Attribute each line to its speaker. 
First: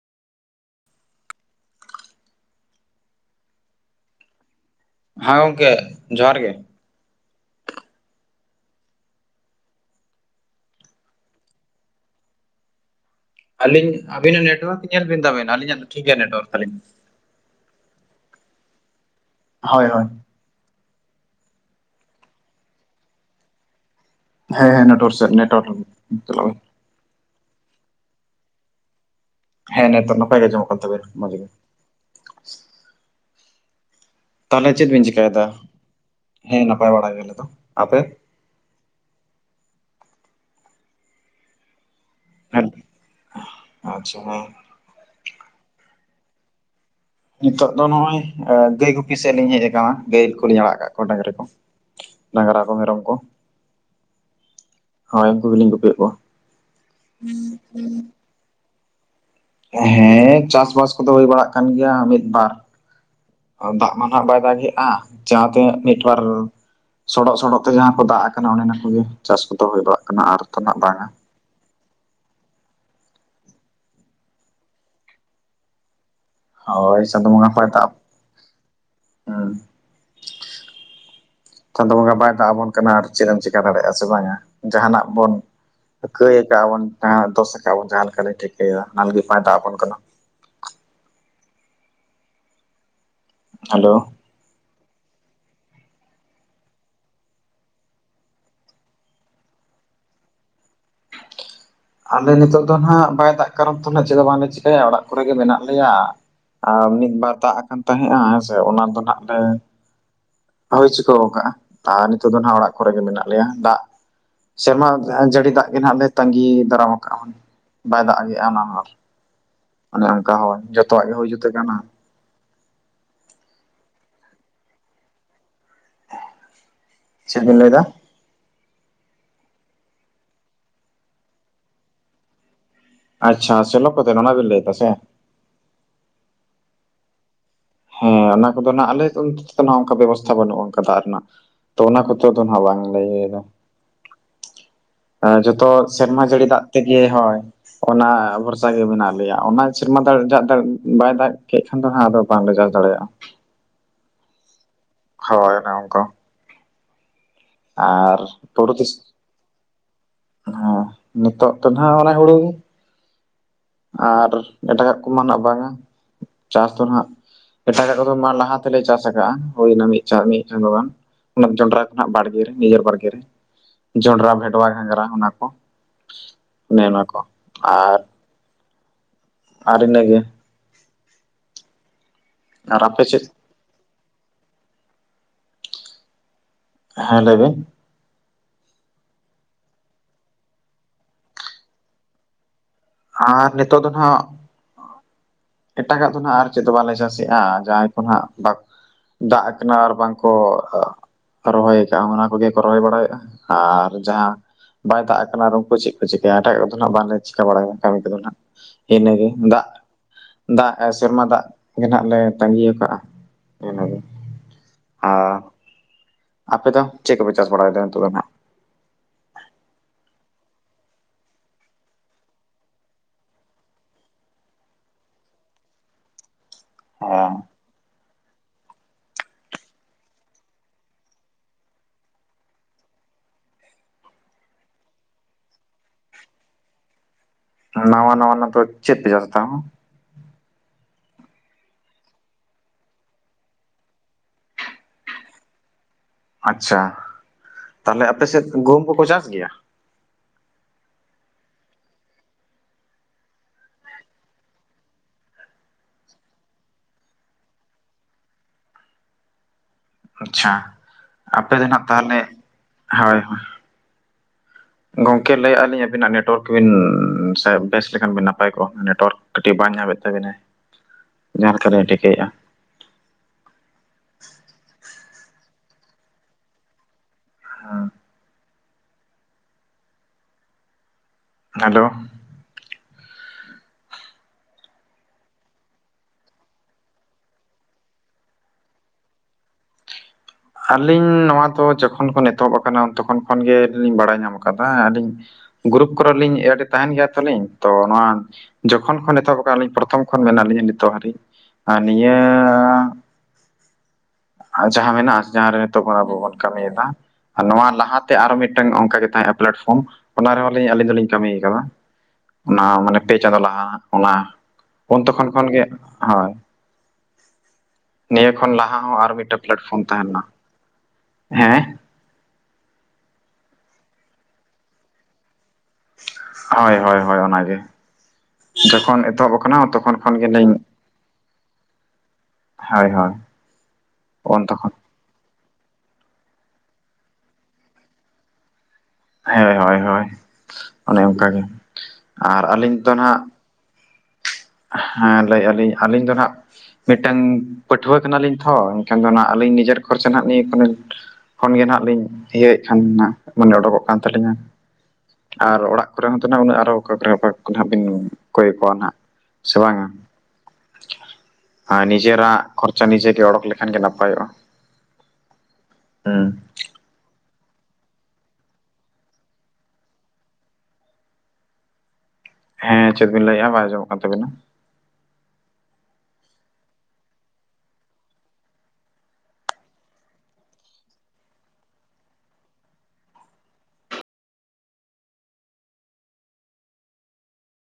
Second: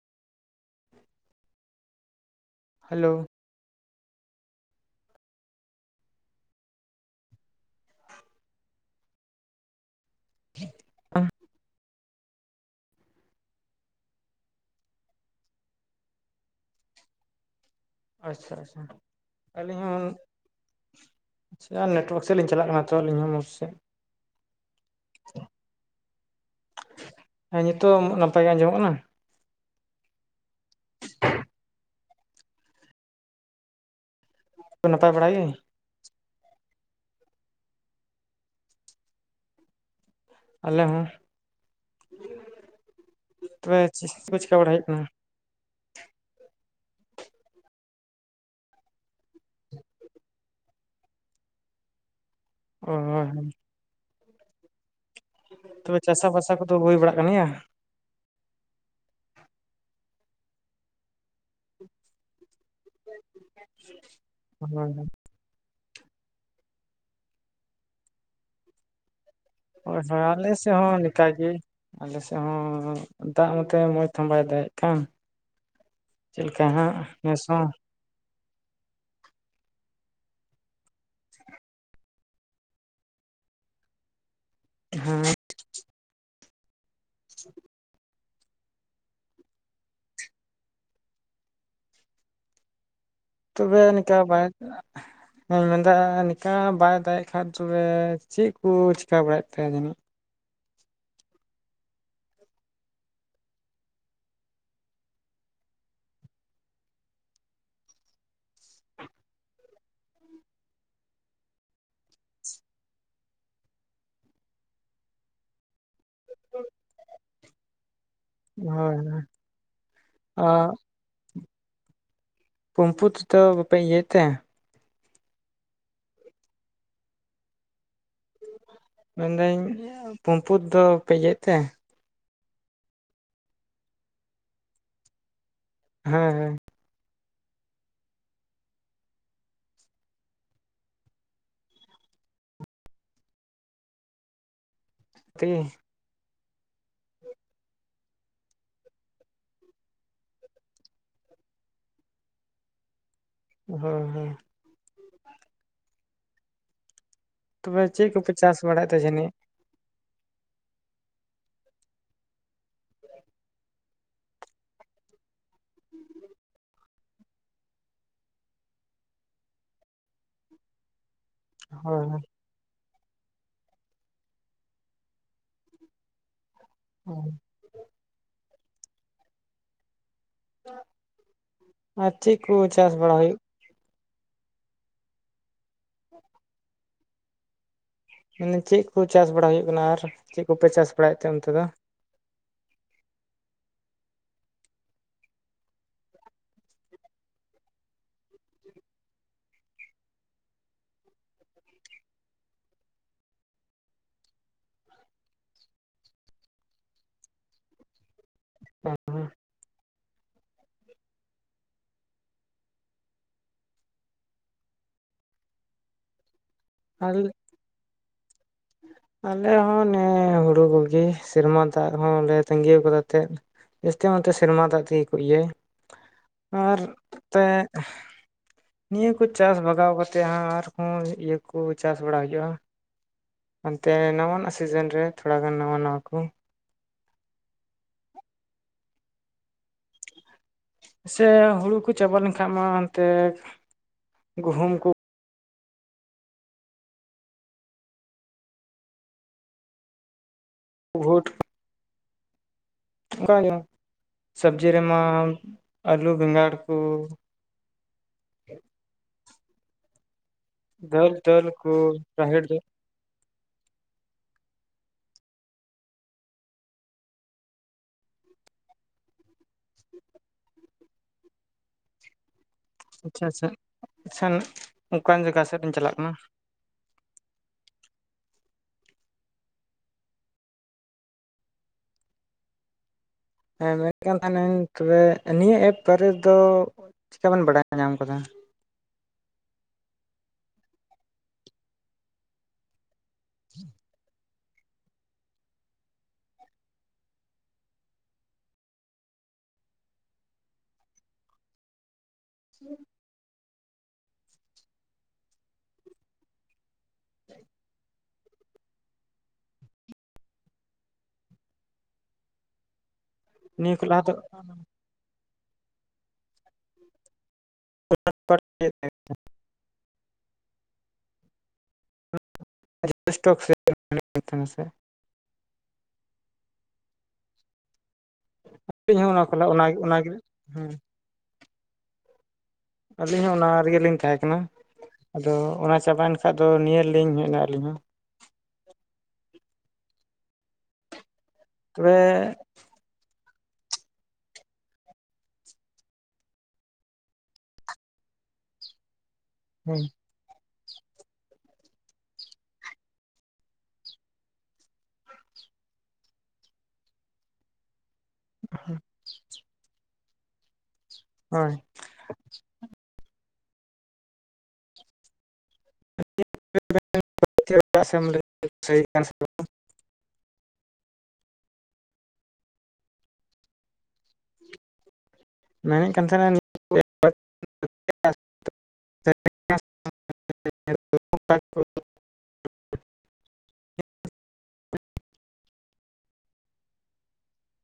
Speaker 1: Hello.
Speaker 2: ᱦᱮᱸ ᱜᱚᱝᱠᱮ ᱡᱚᱸᱦᱟᱨ ᱜᱮ᱾
Speaker 1: [inaudible]
Speaker 2: ᱟᱹᱞᱤᱧ ᱟᱹᱵᱤᱱᱟᱜ ᱱᱮᱴᱣᱟᱨᱠ ᱧᱮᱞ ᱵᱤᱱ ᱛᱟᱵᱮᱱᱟ ᱟᱹᱞᱤᱧ ᱫᱚ ᱴᱷᱤᱠ ᱜᱮᱭᱟ ᱱᱮᱴᱣᱟᱨᱠ ᱛᱟᱹᱞᱤᱧ᱾
Speaker 1: ᱟᱪᱪᱷᱟ ᱟᱪᱪᱷᱟ ᱟᱹᱞᱤᱧ
Speaker 2: ᱦᱳᱭ ᱦᱳᱭ
Speaker 1: ᱦᱚᱸ--᱾ ᱟᱪᱪᱷᱟ ᱱᱮᱴᱣᱟᱨᱠ ᱥᱮᱫ ᱞᱤᱧ ᱪᱟᱞᱟᱜ ᱠᱟᱱᱟ ᱛᱚ ᱟᱹᱞᱤᱧ ᱦᱚᱸ ᱢᱚᱡᱽ ᱥᱮᱫ᱾
Speaker 2: ᱦᱮᱸ ᱦᱮᱸ ᱱᱮᱴᱣᱟᱨᱠ ᱥᱮ ᱱᱮᱴᱣᱟᱨ᱾
Speaker 1: ᱦᱮᱸ ᱱᱤᱛᱳᱜ ᱱᱟᱯᱟᱭ ᱜᱮ ᱟᱸᱡᱚᱢᱚᱜ ᱠᱟᱱᱟ? ᱾
Speaker 2: ᱦᱮᱸ ᱱᱮᱛᱚᱜ ᱱᱟᱯᱟᱭ ᱜᱮ ᱟᱡᱚᱢᱚᱜ ᱠᱟᱱ ᱛᱚᱵᱮᱱ ᱢᱚᱡᱽ ᱜᱮ᱾ ᱛᱟᱦᱚᱞᱮ
Speaker 1: ᱛᱚ
Speaker 2: ᱪᱮᱫ ᱵᱤᱱ
Speaker 1: ᱱᱟᱯᱟᱭ ᱵᱟᱲᱟ
Speaker 2: ᱪᱤᱠᱟᱭ
Speaker 1: ᱜᱮ
Speaker 2: ᱫᱟ ᱦᱮᱸ ᱱᱟᱯᱟᱭ ᱵᱟᱲᱟ ᱜᱮ ᱟᱞᱮ ᱫᱚ ᱟᱯᱮ᱾
Speaker 1: ᱟᱞᱮ ᱦᱚᱸ
Speaker 2: ᱦᱮᱸ
Speaker 1: ᱛᱚᱵᱮ
Speaker 2: ᱟᱪᱪᱷᱟ
Speaker 1: ᱪᱮᱫ ᱠᱚ
Speaker 2: ᱦᱮᱸ
Speaker 1: ᱪᱮᱠᱟ ᱵᱟᱲᱟ ᱦᱩᱭᱩᱜ ᱠᱟᱱᱟ᱾
Speaker 2: ᱱᱤᱛᱚᱜ ᱫᱚ ᱱᱚᱜᱼᱚᱭ ᱜᱟᱹᱭ ᱜᱩᱯᱤ ᱥᱮᱫ ᱞᱤᱧ ᱦᱮᱡ ᱟᱠᱟᱱᱟ ᱜᱟᱹᱭ ᱠᱚᱞᱤᱧ ᱟᱲᱟᱜ ᱠᱟᱜ ᱠᱚᱣᱟ ᱰᱟᱝᱨᱤ ᱠᱚ᱾ ᱰᱟᱝᱨᱟ ᱠᱚ
Speaker 1: ᱚ
Speaker 2: ᱢᱮᱨᱚᱢ ᱠᱚ᱾
Speaker 1: ᱦᱳᱭ
Speaker 2: ᱦᱳᱭ ᱩᱱᱠᱩ ᱜᱮᱞᱤᱧ
Speaker 1: ᱛᱚᱵᱮ ᱪᱟᱥᱟ ᱵᱟᱥᱟ ᱠᱚᱫᱚ ᱦᱩᱭ ᱵᱟᱲᱟᱜ ᱠᱟᱱ ᱜᱮᱭᱟ᱾
Speaker 2: ᱦᱩᱸ--᱾ ᱦᱮᱸ ᱪᱟᱥ ᱵᱟᱥ ᱠᱚᱫᱚ ᱦᱩᱭ ᱵᱟᱲᱟᱜ ᱠᱟᱱ ᱜᱮᱭᱟ ᱢᱤᱫ ᱵᱟᱨ᱾ ᱫᱟᱜ ᱢᱟ ᱱᱟᱜ ᱵᱟᱭ ᱫᱟᱜᱮᱜᱼᱟ᱾
Speaker 1: ᱦᱳᱭ
Speaker 2: ᱡᱟᱦᱟᱸ ᱛᱤᱱᱟᱹᱜ ᱢᱤᱫ ᱵᱟᱨ ᱥᱚᱰᱚᱜ ᱥᱚᱰᱚᱜ ᱛᱮ ᱡᱟᱦᱟᱸ ᱠᱚ ᱫᱟᱜ ᱟᱠᱟᱱᱟ ᱚᱱᱮ ᱚᱱᱟ ᱠᱚᱜᱮ ᱪᱟᱥ ᱠᱚ᱾
Speaker 1: ᱦᱳᱭ ᱟᱞᱮ ᱥᱮᱫ ᱦᱚᱸ ᱱᱤᱝᱠᱟ ᱜᱮ᱾ ᱟᱞᱮ ᱥᱮᱫ ᱦᱚᱸ ᱫᱟᱜ ᱢᱚᱛᱚ ᱢᱚᱡᱽ ᱛᱮᱦᱚᱸ ᱵᱟᱭ ᱫᱟᱜᱮᱜ ᱠᱟᱱ᱾ ᱪᱮᱫ ᱞᱮᱠᱟ ᱦᱟᱸᱜ
Speaker 2: ᱦᱳᱭ᱾ [unintelligible] [unintelligible]
Speaker 1: ᱱᱮᱥ ᱦᱚᱸ
Speaker 2: ᱪᱟᱸᱫᱚ ᱵᱚᱸᱜᱟ ᱵᱟᱭ ᱫᱟᱜ ᱟᱵᱚᱱ--᱾ ᱠᱟᱱᱟ ᱟᱨ ᱪᱮᱫ ᱮᱢ ᱪᱤᱠᱟᱹ ᱫᱟᱲᱮᱭᱟᱜᱼᱟ ᱥᱮ ᱵᱟᱝ ᱼᱟ ᱡᱟᱦᱟᱱᱟᱜ ᱵᱚᱱ
Speaker 1: ᱦᱮᱸ
Speaker 2: ᱠᱟᱹᱭ ᱟᱠᱟᱫᱼᱟ ᱵᱚᱱ᱾ ᱡᱟᱦᱟᱸ ᱫᱚᱥ ᱟᱠᱟᱫ ᱵᱚᱱ ᱡᱟᱦᱟᱸ ᱞᱮᱠᱟᱞᱮ ᱴᱷᱤᱠᱟᱹᱭᱮᱫᱟ ᱚᱱᱟ ᱞᱟᱹᱜᱤᱫ ᱵᱟᱭ ᱫᱟᱜ ᱟᱵᱚᱱ ᱠᱟᱱᱟ᱾
Speaker 1: ᱛᱚᱵᱮ
Speaker 2: ᱦᱮᱞᱳ
Speaker 1: ᱱᱚᱝᱠᱟ ᱵᱟᱭ ᱫᱟᱜ--᱾ ᱤᱧ ᱢᱮᱱᱫᱟ ᱱᱤᱝᱠᱟ ᱵᱟᱭ ᱫᱟᱲᱮᱜ ᱠᱷᱟᱡ ᱛᱚᱵᱮ ᱪᱮᱫ ᱠᱚ ᱪᱮᱠᱟ ᱵᱟᱲᱟᱭᱮᱫ ᱛᱟᱭᱟ ᱡᱟᱹᱱᱤᱡ ᱾
Speaker 2: ᱟᱞᱮ ᱱᱤᱛᱚᱜ ᱫᱚ ᱦᱟᱜ ᱵᱟᱭ ᱫᱟᱜ ᱠᱟᱨᱚᱱ ᱛᱮ ᱪᱮᱫ ᱫᱚ ᱵᱟᱝᱞᱮ ᱪᱤᱠᱟᱹᱭᱟ, ᱚᱲᱟᱜ ᱠᱚᱨᱮ ᱜᱮ ᱢᱮᱱᱟᱜ ᱞᱮᱭᱟ᱾ ᱟᱨ ᱢᱤᱫ ᱵᱟᱨ ᱫᱟᱜ ᱟᱠᱟᱱ ᱛᱟᱦᱮᱸᱫᱱᱟ ᱦᱮᱸ ᱥᱮ ᱚᱱᱟ ᱫᱚ ᱱᱟᱜ ᱞᱮ᱾ ᱦᱩᱭ ᱪᱤᱠᱟᱹᱣ ᱟᱠᱟᱟᱜᱼᱟ, ᱟᱨ ᱱᱤᱛᱚᱜ ᱫᱚ ᱦᱟᱜ ᱚᱲᱟᱜ ᱠᱚᱨᱮ ᱜᱮ ᱢᱮᱱᱟᱜ ᱞᱮᱭᱟ ᱫᱟᱜ᱾ ᱥᱮᱨᱢᱟ ᱡᱟᱹᱲᱤ ᱫᱟᱜ ᱜᱮ ᱱᱟᱦᱟᱜ ᱞᱮ ᱛᱟᱸᱜᱤ᱾ ᱫᱟᱨᱟᱢ ᱠᱟᱜ ᱵᱟᱭ ᱫᱟᱜᱼᱟ ᱚᱱᱟ ᱦᱚᱨ
Speaker 1: ᱦᱳᱭ
Speaker 2: ᱚᱱᱠᱟ
Speaker 1: ᱟᱨ
Speaker 2: ᱦᱚᱸᱚᱛ᱾ ᱡᱚᱛᱚᱣᱟᱜ ᱜᱮ ᱦᱩᱭ ᱡᱩᱛ ᱠᱟᱱᱟ᱾
Speaker 1: ᱯᱩᱢᱯᱩ ᱛᱚ ᱵᱟᱯᱮ ᱤᱭᱟᱹ ᱛᱮ᱾
Speaker 2: ᱪᱮᱫ ᱵᱤᱱ ᱞᱟᱹᱭᱫᱟ᱾
Speaker 1: ᱢᱮᱱᱫᱟᱹᱧ ᱯᱚᱢᱯᱩ ᱫᱚ ᱤᱭᱟᱹ ᱛᱮ᱾
Speaker 2: ᱟᱪᱪᱷᱟ ᱥᱮᱞᱚ ᱠᱚᱛᱮ ᱚᱱᱟ ᱵᱮᱱ ᱞᱟᱹᱭ ᱫᱟ ᱥᱮ᱾
Speaker 1: ᱦᱮᱸ ᱦᱮᱸ
Speaker 2: ᱦᱮᱸ ᱚᱱᱟ ᱠᱚᱫᱚ ᱱᱟᱜ ᱟᱞᱮ ᱚᱱ ᱚᱱᱠᱟ ᱵᱮᱵᱚᱥᱛᱷᱟ ᱵᱟᱹᱱᱩᱜᱼᱟ ᱚᱱᱠᱟ ᱫᱟᱜ ᱨᱮᱱᱟᱜ᱾ ᱛᱚ ᱚᱱᱟ ᱠᱚᱛᱮ ᱫᱚ ᱱᱟᱜ ᱵᱟᱝ ᱤᱭᱟᱹᱭ ᱫᱟ᱾
Speaker 1: ᱛᱮᱜᱮ
Speaker 2: ᱡᱚᱛᱚ ᱥᱮᱨᱢᱟ ᱡᱟᱹᱲᱤ ᱫᱟᱜ ᱛᱮᱜᱮ ᱦᱳᱭ᱾ ᱚᱱᱟ ᱵᱷᱚᱨᱥᱟ ᱜᱮ ᱢᱮᱱᱟᱜ ᱞᱮᱭᱟ ᱚᱱᱟ ᱥᱮᱨᱢᱟ ᱫᱚ [inaudible] ᱵᱟᱭ ᱫᱟᱜ ᱠᱮ᱾᱾ ᱟᱫᱚ ᱦᱟᱜ ᱟᱫᱚ ᱵᱟᱝᱞᱮ ᱪᱟᱥ ᱫᱟᱲᱮᱭᱟᱜ-ᱟ᱾
Speaker 1: ᱦᱮᱸ ᱦᱮᱸ
Speaker 2: ᱦᱳᱭ ᱚᱱᱮ ᱚᱱᱠᱟ᱾
Speaker 1: ᱛᱚᱵᱮ ᱪᱮᱫ
Speaker 2: ᱟᱨ [inaudible]
Speaker 1: ᱠᱚᱯᱮ ᱪᱟᱥ ᱵᱟᱲᱟᱭᱮᱫ ᱛᱮ ᱡᱟᱹᱱᱤᱡ
Speaker 2: ᱦᱮ ᱱᱤᱛᱚᱜ ᱫᱚ ᱦᱟᱜ ᱚᱱᱮ ᱦᱩᱲᱩ ᱤᱨ᱾ ᱟᱨ ᱮᱴᱟᱜᱟᱜ ᱠᱚᱢᱟ ᱱᱟᱜ ᱵᱟᱝᱟ ᱪᱟᱥ ᱫᱚ ᱱᱟᱜ᱾ ᱮᱴᱟᱜᱟᱜ ᱠᱚᱫᱚ ᱢᱟ ᱞᱟᱦᱟ ᱛᱮᱞᱮ ᱪᱟᱥ ᱟᱠᱟᱫ-ᱟ, ᱦᱩᱭᱮᱱᱟ ᱢᱤᱫ ᱪᱟᱸᱫᱚ ᱜᱟᱱ᱾ ᱚᱱᱟ ᱡᱚᱰᱨᱟ ᱠᱚᱱᱟᱜ
Speaker 1: ᱦᱳᱭ
Speaker 2: ᱵᱟᱲᱜᱮ ᱨᱮ ᱱᱤᱡᱮᱨ ᱵᱟᱲᱜᱮ ᱨᱮ᱾ ᱡᱚᱱᱰᱨᱟ ᱵᱷᱮᱰᱣᱟ ᱜᱷᱟᱸᱜᱽᱨᱟ ᱚᱱᱟ ᱠᱚ ᱚᱱᱮ ᱚᱱᱟ ᱠᱚ
Speaker 1: ᱦᱳᱭ
Speaker 2: ᱟᱨ᱾ ᱟᱨ ᱤᱱᱟᱹ ᱜᱮ᱾
Speaker 1: ᱟᱨ ᱪᱮᱫ ᱠᱚ
Speaker 2: ᱟᱨ
Speaker 1: ᱪᱟᱥ
Speaker 2: ᱟᱯᱮ
Speaker 1: ᱵᱟᱲᱟ
Speaker 2: ᱪᱮᱫ
Speaker 1: ᱦᱩᱭᱩᱜ᱾ [unintelligible]
Speaker 2: ᱦᱮᱸ ᱞᱟᱹᱭ ᱵᱮᱱ᱾
Speaker 1: ᱢᱟᱱ ᱪᱮᱫ ᱠᱚ ᱪᱟᱥ ᱵᱟᱲᱟ ᱦᱩᱭᱩᱜ ᱠᱟᱱᱟ ᱟᱨ ᱪᱮᱫ ᱠᱚᱯᱮ ᱪᱟᱥ ᱵᱟᱲᱟᱭᱮᱫ ᱛᱮ ᱚᱱᱛᱮ ᱫᱚ᱾
Speaker 2: ᱟᱨ ᱱᱤᱛᱚᱜ ᱫᱚ ᱦᱟᱜ᱾ ᱮᱴᱟᱜᱟᱜ ᱫᱚ ᱦᱟᱜ ᱟᱨ ᱪᱮᱫ ᱦᱚ ᱵᱟᱞᱮ ᱪᱟᱥᱮ-ᱟ ᱡᱟᱸᱦᱟᱭ ᱠᱚ ᱦᱟᱜ ᱵᱟᱠ᱾ ᱫᱟᱜ ᱟᱠᱟᱱᱟ ᱟᱨ ᱵᱟᱝ ᱠᱚ᱾ ᱨᱚᱦᱚᱭ ᱟᱠᱟᱜ-ᱟ, ᱚᱱᱟ ᱠᱚᱜᱮ ᱠᱚ ᱨᱚᱦᱚᱭ ᱵᱟᱲᱟᱭᱮᱼᱟ ᱟᱨ ᱡᱟᱸᱦᱟ᱾ ᱵᱟᱭ ᱫᱟᱜ ᱠᱟᱱᱟ ᱟᱨ ᱩᱱᱠᱩ ᱪᱮᱫ ᱠᱚ ᱪᱤᱠᱟᱹᱭᱟ ᱮᱴᱟᱜᱟᱜ ᱫᱚ ᱱᱟᱜ ᱵᱟᱝᱞᱮ ᱪᱤᱠᱟᱹ ᱵᱟᱲᱟᱭᱟ᱾ ᱠᱟᱹᱢᱤ ᱠᱚᱫᱚ ᱱᱟᱜ ᱤᱱᱟᱹᱜᱮ ᱫᱟᱜ᱾ ᱫᱟᱜ ᱥᱮᱨᱢᱟ ᱫᱟᱜ ᱜᱮ ᱱᱟᱜ ᱞᱮ ᱛᱟᱸᱜᱤ ᱟᱠᱟᱜ-ᱟ, ᱤᱱᱟᱹ ᱜᱮ᱾ ᱟᱸ ᱟᱯᱮ ᱫᱚ ᱪᱮᱫ
Speaker 1: ᱟᱞᱮ
Speaker 2: ᱠᱚᱯᱮ ᱪᱟᱥ ᱵᱟᱲᱟᱭᱮᱫᱟ ᱱᱤᱛᱚᱜ ᱫᱚ ᱦᱟᱜ᱾
Speaker 1: ᱟᱞᱮ ᱦᱚᱸ ᱱᱮ ᱦᱩᱲᱩ ᱠᱚᱜᱮ ᱥᱮᱨᱢᱟ ᱫᱟᱜ ᱦᱚᱸᱞᱮ ᱛᱟᱹᱜᱤ ᱟᱠᱟᱫᱟ ᱛᱮ᱾ ᱡᱟᱹᱥᱛᱤ ᱱᱚᱛᱮ ᱥᱮᱨᱢᱟ ᱫᱟᱜ ᱛᱮᱜᱮ ᱠᱚ ᱤᱭᱟᱹᱭ ᱟᱨ
Speaker 2: ᱱᱟᱦᱟᱜ
Speaker 1: ᱱᱚᱛᱮ᱾ ᱱᱤᱭᱟᱹ ᱠᱚ ᱪᱟᱥ ᱵᱟᱜᱟᱣ ᱠᱟᱛᱮᱫ ᱦᱟᱜ ᱟᱨᱦᱚᱸ ᱤᱭᱟᱹ ᱠᱚ ᱪᱟᱥ ᱵᱟᱲᱟ ᱦᱩᱭᱩᱜ-ᱟ᱾ ᱮᱱᱛᱮ ᱱᱟᱣᱟᱱᱟᱜ ᱥᱮᱥᱟᱱ ᱨᱮ ᱛᱷᱚᱲᱟ ᱜᱟᱱ ᱱᱟᱣᱟ ᱱᱟᱣᱟ ᱠᱚ᱾
Speaker 2: ᱱᱟᱣᱟ ᱱᱟᱣᱟ ᱱᱟᱛᱚ ᱪᱮᱫ ᱯᱮ ᱪᱟᱥ ᱮᱫᱟ ᱾
Speaker 1: ᱥᱮ ᱦᱩᱲᱩ ᱠᱚ ᱪᱟᱵᱟ ᱞᱮᱱ ᱠᱷᱟᱱᱡ ᱢᱟ ᱦᱟᱱᱛᱮ ᱜᱩᱦᱩᱢ ᱠᱚ᱾
Speaker 2: ᱟᱪᱪᱷᱟ ᱛᱟᱦᱚᱞᱮ ᱟᱯᱮ ᱥᱮᱫ ᱜᱩᱦᱩᱢ ᱠᱚᱠᱚ ᱪᱟᱥ ᱜᱮᱭᱟ᱾
Speaker 1: ᱵᱷᱩᱴ, ᱚᱱᱠᱟ ᱥᱚᱵᱡᱤ ᱨᱮᱢᱟ ᱟᱹᱞᱩ ᱵᱮᱸᱜᱟᱲ ᱠᱚ,
Speaker 2: ᱟᱪᱪᱷᱟ
Speaker 1: ᱫᱟᱹᱞ ᱫᱟᱹᱞ
Speaker 2: ᱟᱯᱮ ᱫᱚ
Speaker 1: ᱠᱚ
Speaker 2: ᱱᱟᱦᱟᱜ ᱛᱟᱦᱚᱞᱮ
Speaker 1: ᱨᱟᱦᱮᱲ ᱫᱟᱹᱞ,
Speaker 2: ᱦᱳᱭ ᱦᱳᱭ, ᱜᱚᱝᱠᱮ ᱞᱟᱹᱭ ᱮᱜ ᱟᱹᱞᱤᱧ ᱟᱵᱤᱱᱟᱜ ᱱᱮᱴᱣᱟᱨᱠ ᱵᱤᱱ ᱥᱮ ᱵᱮᱥ ᱞᱮᱠᱷᱟᱱ ᱵᱤᱱ ᱱᱟᱯᱟᱭ ᱠᱚᱜ-ᱟ᱾ᱱᱮᱴᱣᱟᱨᱠ ᱠᱟᱹᱴᱤᱡ ᱵᱟᱭ ᱧᱟᱢᱮᱫ ᱛᱟᱹᱵᱤᱱᱟ᱾ ᱡᱟᱸᱦᱟ ᱞᱮᱠᱟᱞᱮ ᱴᱷᱤᱠᱟᱹᱭᱮᱫ-ᱟ᱾
Speaker 1: ᱟᱪᱪᱷᱟ ᱟᱪᱪᱷᱟ ᱠᱷᱟᱱ ᱚᱱᱠᱟᱱ ᱡᱟᱭᱜᱟ ᱥᱮᱫ ᱤᱧ ᱪᱟᱞᱟᱜ ᱠᱟᱱᱟ᱾
Speaker 2: ᱦᱮ ᱦᱮᱞᱳ,
Speaker 1: ᱦᱮᱸ ᱢᱮᱱᱮᱫ ᱠᱟᱱ ᱛᱟᱦᱮᱱᱟᱹᱧ ᱛᱚᱵᱮ ᱱᱤᱭᱟᱹ ᱮᱯ ᱵᱟᱨᱮ ᱫᱚ ᱪᱮᱠᱟᱵᱮᱱ ᱵᱟᱰᱟᱭ ᱧᱟᱢ ᱠᱟᱫᱟ᱾
Speaker 2: ᱟᱹᱞᱤᱧ ᱱᱚᱣᱟ ᱫᱚ ᱡᱚᱠᱷᱚᱱ ᱠᱷᱚᱱ ᱮᱛᱚᱦᱚᱵ ᱟᱠᱟᱱᱟ ᱛᱚᱠᱷᱚᱱ ᱠᱷᱚᱱ ᱜᱮᱞᱤᱧ ᱵᱟᱲᱟᱭ ᱧᱟᱢ ᱟᱠᱟᱫᱟ ᱟᱹᱞᱤᱧ᱾ ᱜᱨᱩᱯ ᱠᱚᱨᱮ ᱞᱤᱧ ᱮᱰ ᱛᱟᱦᱮᱱ ᱜᱮᱭᱟ ᱛᱚᱞᱤᱧ ᱛᱚ ᱱᱚᱣᱟ, ᱡᱚᱠᱷᱚᱱ ᱠᱷᱚᱱ ᱮᱛᱚᱦᱚᱵ ᱟᱠᱟᱜ ᱟᱹᱞᱤᱧ ᱯᱨᱚᱛᱷᱚᱢ ᱠᱷᱚᱱ ᱢᱮᱱᱟᱜ ᱞᱤᱧᱟ ᱱᱤᱛᱚᱜ ᱦᱟᱹᱨᱤᱡ ᱟᱨ ᱱᱤᱭᱟᱹ᱾
Speaker 1: [inaudible]
Speaker 2: ᱡᱟᱸᱦᱟ ᱢᱮᱱᱟᱜ-ᱟ, ᱡᱟᱸᱦᱟ ᱨᱮ ᱱᱤᱛᱚᱜ ᱠᱷᱚᱱ ᱟᱵᱚ ᱵᱚᱱ ᱠᱟᱹᱢᱤᱭᱮᱫᱟ ᱟᱨ ᱱᱚᱣᱟ ᱞᱟᱦᱟ, ᱟᱨᱚ ᱢᱤᱫᱴᱟᱝ ᱚᱱᱠᱟ ᱜᱮ ᱛᱟᱸᱦᱮᱜ-ᱟ ᱯᱞᱟᱴᱯᱷᱚᱨᱚᱢ, ᱚᱱᱟ ᱨᱮᱦᱚᱸ ᱟᱹᱞᱤᱧ ᱫᱚᱞᱤᱧ ᱠᱟᱹᱢᱤ ᱟᱠᱟᱫᱟ ᱚᱱᱟ ᱢᱟᱱᱮ, ᱯᱮ ᱪᱟᱸᱫᱳ ᱞᱟᱦᱟ
Speaker 1: ᱱᱤᱭᱟᱹ
Speaker 2: ᱟᱜ
Speaker 1: ᱠᱚ ᱫᱚ
Speaker 2: ᱚᱱᱟ ᱩᱱ ᱛᱚᱠᱷᱚᱱ ᱠᱷᱚᱱ ᱜᱮ ᱦᱳᱭ, ᱱᱤᱭᱟᱹ ᱠᱷᱚᱱ ᱞᱟᱦᱟ ᱦᱚᱸ ᱟᱨ ᱢᱤᱫᱴᱮᱱ ᱯᱞᱟᱴᱯᱷᱚᱨᱚᱢ ᱛᱟᱸᱦᱮ ᱞᱮᱱᱟ᱾ ᱦᱮᱸ,
Speaker 1: [inaudible] ᱛᱟᱦᱮᱱᱟ ᱞᱮᱱᱟ ᱥᱮ,
Speaker 2: ᱦᱳᱭ ᱦᱳᱭ ᱦᱳᱭ ᱚᱱᱟᱜᱮ ᱡᱚᱠᱷᱚᱱ
Speaker 1: ᱟᱹᱞᱤᱧ ᱦᱚᱸ ᱚᱱᱟ
Speaker 2: ᱮᱛᱚᱦᱚᱵ
Speaker 1: ᱠᱚ
Speaker 2: ᱟᱠᱟᱱᱟ ᱛᱚᱠᱷᱚᱱ
Speaker 1: ᱚᱱᱟᱜᱮ
Speaker 2: ᱠᱷᱚᱱ ᱜᱮᱞᱤᱧ,
Speaker 1: ᱦᱮᱸ
Speaker 2: ᱦᱳᱭ ᱦᱳᱭ
Speaker 1: ᱟᱹᱞᱤᱧ ᱦᱚᱸ ᱚᱱᱟ ᱨᱮᱜᱮᱞᱤᱧ ᱛᱟᱸᱦᱮ ᱠᱟᱱᱟ᱾
Speaker 2: ᱩᱱ ᱛᱚᱠᱷᱚᱱ
Speaker 1: ᱟᱫᱚ ᱚᱱᱟ ᱪᱟᱵᱟᱭᱮᱱ ᱠᱷᱟᱱ ᱫᱚ ᱱᱤᱭᱟᱹ ᱞᱤᱧ ᱦᱮᱡ ᱮᱱᱟ ᱟᱹᱞᱤᱧ ᱦᱚᱸ᱾
Speaker 2: ᱦᱳᱭ ᱦᱳᱭ ᱦᱳᱭ ᱚᱱᱮ ᱚᱱᱠᱟᱜᱮ
Speaker 1: ᱛᱚᱵᱮ
Speaker 2: ᱟᱨ ᱟᱹᱞᱤᱧ ᱫᱚ ᱱᱟᱦᱟᱜ ᱦᱮᱸ ᱞᱟᱹᱭᱮᱫ ᱟᱞᱤᱧ ᱟᱹᱞᱤᱧ ᱫᱚ ᱦᱟᱜ ᱢᱤᱫᱴᱟᱝ ᱯᱟᱹᱴᱷᱩᱣᱟᱹ ᱠᱟᱱᱟᱞᱤᱧ ᱛᱷᱚ᱾ ᱮᱠᱷᱟᱱ ᱟᱹᱞᱤᱧ ᱱᱤᱡᱮᱨ
Speaker 1: ᱦᱮᱸ
Speaker 2: ᱠᱷᱚᱨᱪᱟ ᱱᱤᱭᱟᱹ ᱠᱷᱚᱱ ᱠᱷᱚᱱ ᱜᱮ ᱱᱟᱜ ᱞᱤᱧ ᱤᱭᱟᱹᱭᱮᱫ ᱠᱷᱟᱱ ᱱᱟᱜ ᱢᱟᱱᱮ ᱚᱰᱚᱠᱚᱜ ᱠᱟᱱ ᱛᱟᱹᱞᱤᱧᱟ᱾ ᱟᱨ ᱚᱲᱟᱜ ᱠᱚᱨᱮ ᱦᱚᱸ ᱛᱚ ᱦᱟᱜ ᱩᱱᱟᱹᱜ ᱟᱨᱚ ᱠᱚᱜ [unintelligible] ᱵᱤᱱ ᱠᱚᱭ ᱠᱚᱣᱟ ᱦᱟᱸᱜ᱾ ᱥᱮ ᱵᱟᱝ
Speaker 1: ᱦᱳᱭ
Speaker 2: ᱟᱨ ᱱᱤᱡᱮᱨᱟᱜ ᱠᱷᱚᱨᱪᱟ ᱱᱤᱡᱮ ᱜᱮ ᱚᱰᱚᱠ ᱞᱮᱠᱷᱟᱱ ᱜᱮ ᱱᱟᱯᱟᱭᱚᱜᱼᱟ᱾ ᱦᱩᱸ
Speaker 1: [unintelligible]
Speaker 2: ᱦᱮᱸ ᱪᱮᱫ ᱵᱤᱱ ᱞᱟᱹᱭᱮᱜᱼᱟ, ᱵᱟᱭ ᱟᱸᱡᱚᱢᱚᱜ ᱠᱟᱱ ᱛᱟᱵᱤᱱᱟ᱾
Speaker 1: ᱢᱮᱱᱮᱫ ᱛᱟᱦᱮᱱᱟ᱾